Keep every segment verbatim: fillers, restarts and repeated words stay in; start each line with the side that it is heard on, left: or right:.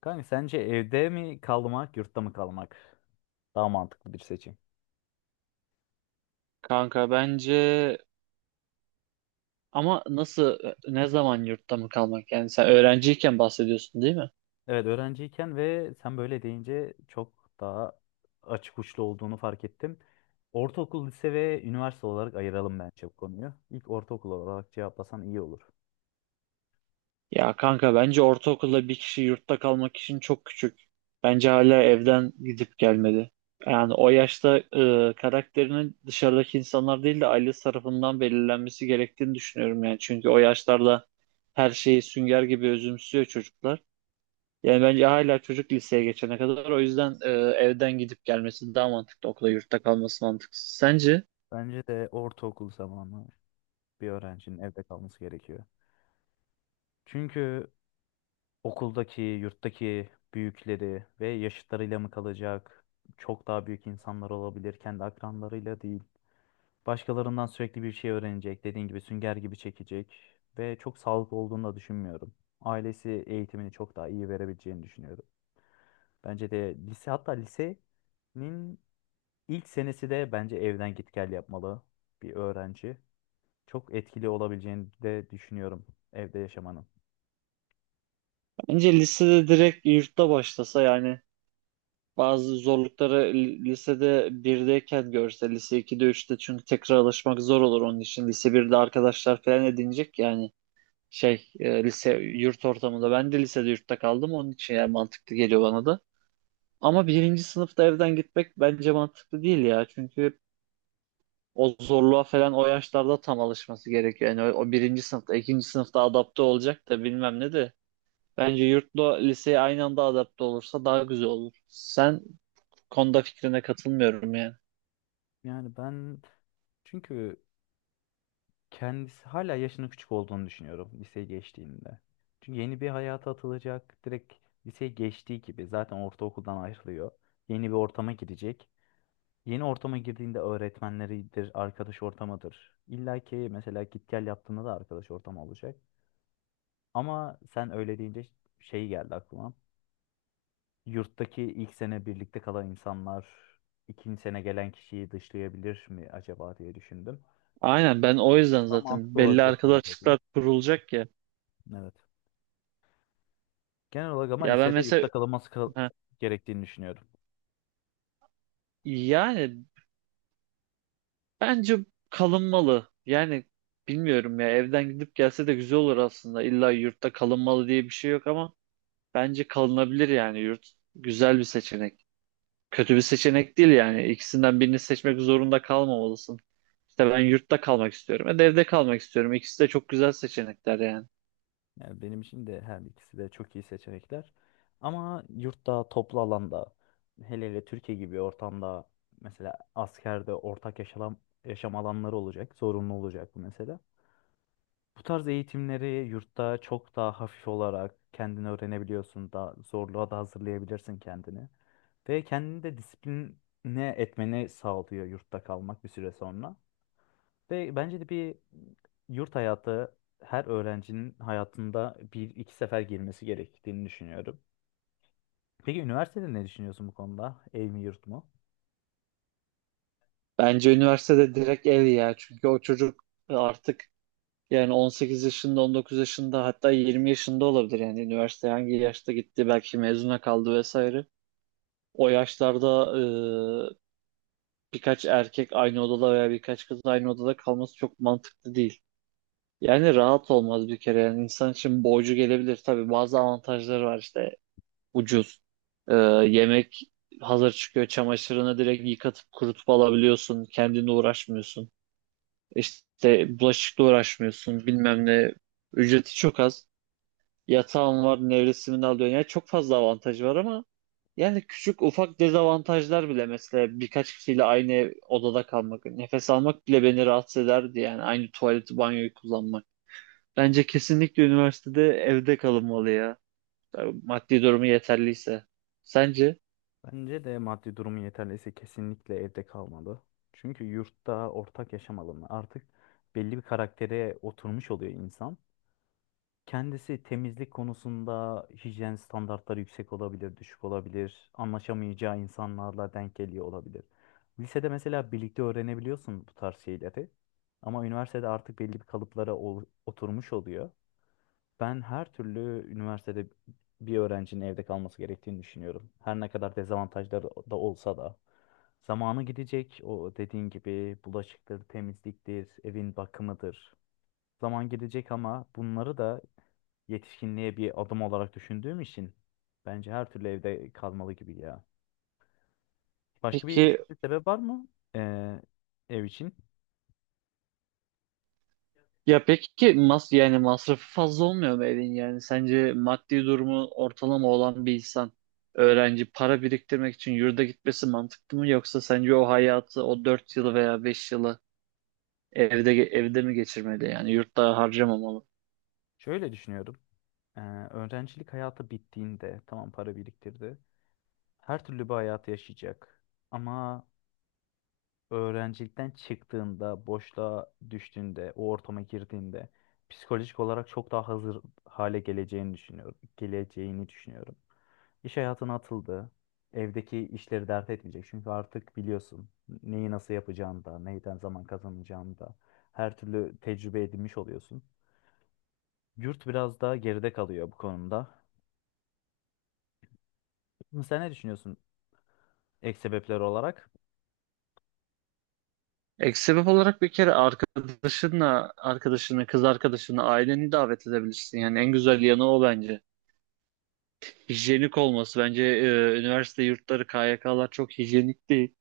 left: Kanka sence evde mi kalmak, yurtta mı kalmak daha mantıklı bir seçim?
right: Kanka bence ama nasıl ne zaman yurtta mı kalmak? Yani sen öğrenciyken bahsediyorsun değil mi?
left: Evet öğrenciyken ve sen böyle deyince çok daha açık uçlu olduğunu fark ettim. Ortaokul, lise ve üniversite olarak ayıralım bence bu konuyu. İlk ortaokul olarak cevaplasan iyi olur.
right: Ya kanka bence ortaokulda bir kişi yurtta kalmak için çok küçük. Bence hala evden gidip gelmedi. Yani o yaşta e, karakterinin dışarıdaki insanlar değil de ailesi tarafından belirlenmesi gerektiğini düşünüyorum yani. Çünkü o yaşlarda her şeyi sünger gibi özümsüyor çocuklar. Yani bence hala çocuk liseye geçene kadar o yüzden e, evden gidip gelmesi daha mantıklı, okula yurtta kalması mantıksız. Sence?
left: Bence de ortaokul zamanı bir öğrencinin evde kalması gerekiyor. Çünkü okuldaki, yurttaki büyükleri ve yaşıtlarıyla mı kalacak? Çok daha büyük insanlar olabilir, kendi akranlarıyla değil. Başkalarından sürekli bir şey öğrenecek. Dediğin gibi sünger gibi çekecek. Ve çok sağlıklı olduğunu da düşünmüyorum. Ailesi eğitimini çok daha iyi verebileceğini düşünüyorum. Bence de lise hatta lisenin ilk senesi de bence evden git gel yapmalı bir öğrenci. Çok etkili olabileceğini de düşünüyorum evde yaşamanın.
right: Bence lisede direkt yurtta başlasa, yani bazı zorlukları li- lisede birdeyken görse, lise ikide üçte çünkü tekrar alışmak zor olur onun için. Lise birde arkadaşlar falan edinecek yani şey e, lise yurt ortamında. Ben de lisede yurtta kaldım onun için, yani mantıklı geliyor bana da. Ama birinci sınıfta evden gitmek bence mantıklı değil ya. Çünkü o zorluğa falan o yaşlarda tam alışması gerekiyor. Yani o, o birinci sınıfta, ikinci sınıfta adapte olacak da bilmem ne de. Bence yurtla liseye aynı anda adapte olursa daha güzel olur. Sen bu konuda fikrine katılmıyorum yani.
left: Yani ben çünkü kendisi hala yaşının küçük olduğunu düşünüyorum liseye geçtiğinde. Çünkü yeni bir hayata atılacak. Direkt liseye geçtiği gibi zaten ortaokuldan ayrılıyor. Yeni bir ortama girecek. Yeni ortama girdiğinde öğretmenleridir, arkadaş ortamıdır. İlla ki mesela git gel yaptığında da arkadaş ortamı olacak. Ama sen öyle deyince şey geldi aklıma. Yurttaki ilk sene birlikte kalan insanlar ikinci sene gelen kişiyi dışlayabilir mi acaba diye düşündüm.
right: Aynen, ben o yüzden
left: O da
right: zaten
left: mantıklı
right: belli
left: olabilir senin dediğin.
right: arkadaşlıklar kurulacak ya.
left: Evet. Genel olarak ama
right: Ya ben
left: lisede
right: mesela
left: yurtta kalınması kal-
right: ha,
left: gerektiğini düşünüyorum.
right: yani bence kalınmalı. Yani bilmiyorum ya, evden gidip gelse de güzel olur aslında. İlla yurtta kalınmalı diye bir şey yok ama bence kalınabilir yani yurt. Güzel bir seçenek. Kötü bir seçenek değil yani. İkisinden birini seçmek zorunda kalmamalısın. İşte ben yurtta kalmak istiyorum. E de evde kalmak istiyorum. İkisi de çok güzel seçenekler yani.
left: Yani benim için de her ikisi de çok iyi seçenekler. Ama yurtta, toplu alanda, hele hele Türkiye gibi ortamda mesela askerde ortak yaşam, yaşam alanları olacak, zorunlu olacak bu mesela. Bu tarz eğitimleri yurtta çok daha hafif olarak kendini öğrenebiliyorsun, daha zorluğa da hazırlayabilirsin kendini. Ve kendini de disipline etmeni sağlıyor yurtta kalmak bir süre sonra. Ve bence de bir yurt hayatı her öğrencinin hayatında bir iki sefer girmesi gerektiğini düşünüyorum. Peki üniversitede ne düşünüyorsun bu konuda? Ev mi yurt mu?
right: Bence üniversitede direkt ev ya. Çünkü o çocuk artık yani on sekiz yaşında, on dokuz yaşında, hatta yirmi yaşında olabilir. Yani üniversiteye hangi yaşta gitti, belki mezuna kaldı vesaire. O yaşlarda e, birkaç erkek aynı odada veya birkaç kız aynı odada kalması çok mantıklı değil. Yani rahat olmaz bir kere yani, insan için borcu gelebilir. Tabii bazı avantajları var, işte ucuz. Ee, yemek hazır çıkıyor, çamaşırını direkt yıkatıp kurutup alabiliyorsun, kendinle uğraşmıyorsun, işte bulaşıkla uğraşmıyorsun bilmem ne, ücreti çok az, yatağın var nevresimini alıyorsun, yani çok fazla avantajı var. Ama yani küçük ufak dezavantajlar bile, mesela birkaç kişiyle aynı odada kalmak, nefes almak bile beni rahatsız ederdi yani, aynı tuvaleti banyoyu kullanmak. Bence kesinlikle üniversitede evde kalınmalı ya. Maddi durumu yeterliyse. Sence?
left: Bence de maddi durumu yeterliyse kesinlikle evde kalmalı. Çünkü yurtta ortak yaşam alanı artık belli bir karaktere oturmuş oluyor insan. Kendisi temizlik konusunda hijyen standartları yüksek olabilir, düşük olabilir. Anlaşamayacağı insanlarla denk geliyor olabilir. Lisede mesela birlikte öğrenebiliyorsun bu tarz şeyleri. Ama üniversitede artık belli bir kalıplara ol- oturmuş oluyor. Ben her türlü üniversitede bir öğrencinin evde kalması gerektiğini düşünüyorum. Her ne kadar dezavantajları da olsa da. Zamanı gidecek o dediğin gibi bulaşıktır, temizliktir, evin bakımıdır zaman gelecek ama bunları da yetişkinliğe bir adım olarak düşündüğüm için bence her türlü evde kalmalı gibi ya. Başka bir
right: Peki
left: düşünce sebep var mı ee, ev için?
right: ya peki mas yani masrafı fazla olmuyor mu evin yani? Sence maddi durumu ortalama olan bir insan, öğrenci, para biriktirmek için yurda gitmesi mantıklı mı, yoksa sence o hayatı, o dört yılı veya beş yılı evde evde mi geçirmeli yani, yurtta harcamamalı?
left: Şöyle düşünüyorum. Ee, öğrencilik hayatı bittiğinde tamam para biriktirdi. Her türlü bir hayatı yaşayacak. Ama öğrencilikten çıktığında, boşluğa düştüğünde, o ortama girdiğinde psikolojik olarak çok daha hazır hale geleceğini düşünüyorum. Geleceğini düşünüyorum. İş hayatına atıldı. Evdeki işleri dert etmeyecek. Çünkü artık biliyorsun neyi nasıl yapacağını da, neyden zaman kazanacağını da her türlü tecrübe edinmiş oluyorsun. Yurt biraz daha geride kalıyor bu konuda. Sen ne düşünüyorsun? Ek sebepler olarak.
right: Ek sebep olarak, bir kere arkadaşınla, arkadaşını, kız arkadaşını, aileni davet edebilirsin. Yani en güzel yanı o bence. Hijyenik olması. Bence e, üniversite yurtları, K Y K'lar çok hijyenik değil.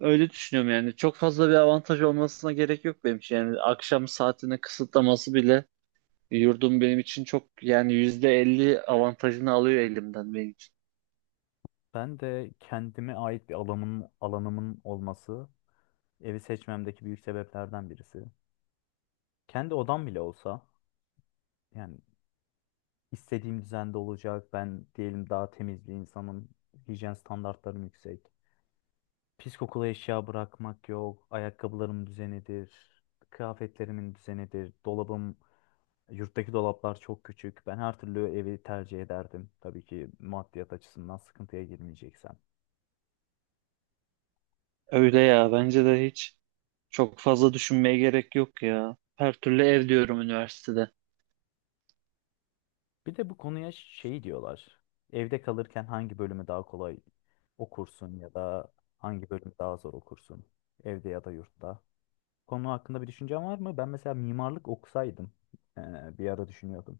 right: Öyle düşünüyorum yani. Çok fazla bir avantaj olmasına gerek yok benim için. Yani akşam saatini kısıtlaması bile, yurdum benim için çok, yani yüzde elli avantajını alıyor elimden benim için.
left: Ben de kendime ait bir alanım, alanımın olması evi seçmemdeki büyük sebeplerden birisi. Kendi odam bile olsa yani istediğim düzende olacak. Ben diyelim daha temiz bir insanım. Hijyen standartlarım yüksek. Pis kokulu eşya bırakmak yok. Ayakkabılarım düzenidir. Kıyafetlerimin düzenidir. Dolabım, yurttaki dolaplar çok küçük. Ben her türlü evi tercih ederdim. Tabii ki maddiyat açısından sıkıntıya girmeyeceksem.
right: Öyle ya, bence de hiç çok fazla düşünmeye gerek yok ya. Her türlü ev diyorum üniversitede.
left: Bir de bu konuya şey diyorlar. Evde kalırken hangi bölümü daha kolay okursun ya da hangi bölümü daha zor okursun? Evde ya da yurtta. Konu hakkında bir düşüncen var mı? Ben mesela mimarlık okusaydım, e, bir ara düşünüyordum.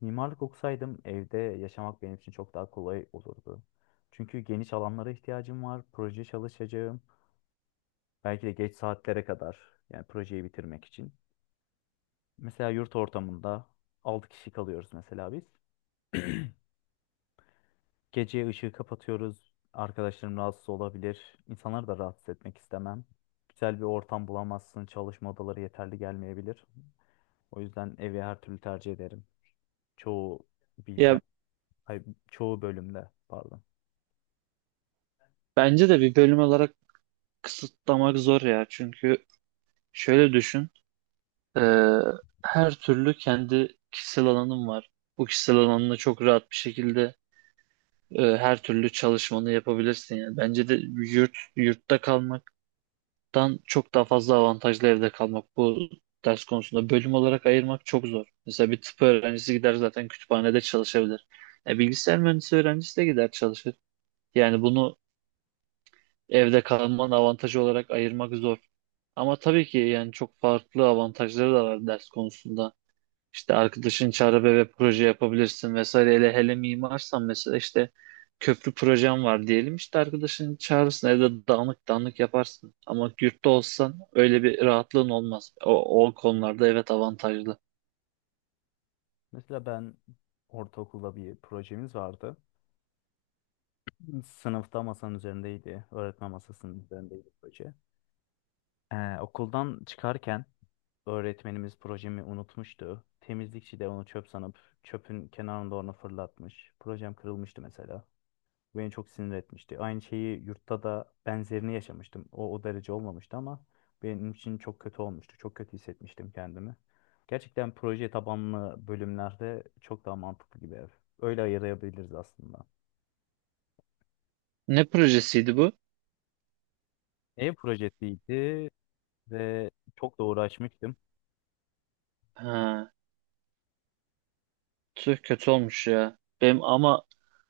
left: Mimarlık okusaydım evde yaşamak benim için çok daha kolay olurdu. Çünkü geniş alanlara ihtiyacım var, proje çalışacağım. Belki de geç saatlere kadar yani projeyi bitirmek için. Mesela yurt ortamında altı kişi kalıyoruz mesela biz. Gece ışığı kapatıyoruz. Arkadaşlarım rahatsız olabilir. İnsanları da rahatsız etmek istemem. Güzel bir ortam bulamazsın. Çalışma odaları yeterli gelmeyebilir. O yüzden evi her türlü tercih ederim. Çoğu
right: Ya
left: bilgisayar, ay, Çoğu bölümde pardon.
right: bence de bir bölüm olarak kısıtlamak zor ya. Çünkü şöyle düşün. Ee, Her türlü kendi kişisel alanım var. Bu kişisel alanında çok rahat bir şekilde e, her türlü çalışmanı yapabilirsin. Yani bence de yurt yurtta kalmaktan çok daha fazla avantajlı evde kalmak. Bu ders konusunda bölüm olarak ayırmak çok zor. Mesela bir tıp öğrencisi gider zaten kütüphanede çalışabilir. E, bilgisayar mühendisi öğrencisi de gider çalışır. Yani bunu evde kalmanın avantajı olarak ayırmak zor. Ama tabii ki yani çok farklı avantajları da var ders konusunda. İşte arkadaşın çağrı ve proje yapabilirsin vesaire. Hele hele mimarsan mesela, işte köprü projem var diyelim. İşte arkadaşın çağırırsın, evde dağınık dağınık yaparsın. Ama yurtta olsan öyle bir rahatlığın olmaz. O, o konularda evet avantajlı.
left: Mesela ben ortaokulda bir projemiz vardı. Sınıfta masanın üzerindeydi. Öğretmen masasının üzerindeydi proje. Ee, okuldan çıkarken öğretmenimiz projemi unutmuştu. Temizlikçi de onu çöp sanıp çöpün kenarında onu fırlatmış. Projem kırılmıştı mesela. Beni çok sinir etmişti. Aynı şeyi yurtta da benzerini yaşamıştım. O, o derece olmamıştı ama benim için çok kötü olmuştu. Çok kötü hissetmiştim kendimi. Gerçekten proje tabanlı bölümlerde çok daha mantıklı gibi ev. Öyle ayırabiliriz aslında.
right: Ne projesiydi bu?
left: Ev projesiydi ve çok da uğraşmıştım.
right: Ha, tüh kötü olmuş ya. Benim ama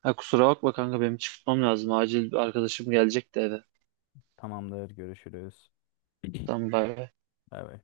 right: ha, kusura bakma kanka, benim çıkmam lazım. Acil bir arkadaşım gelecek de eve.
left: Tamamdır, görüşürüz.
right: Tamam, bay bay.
left: Bay bay.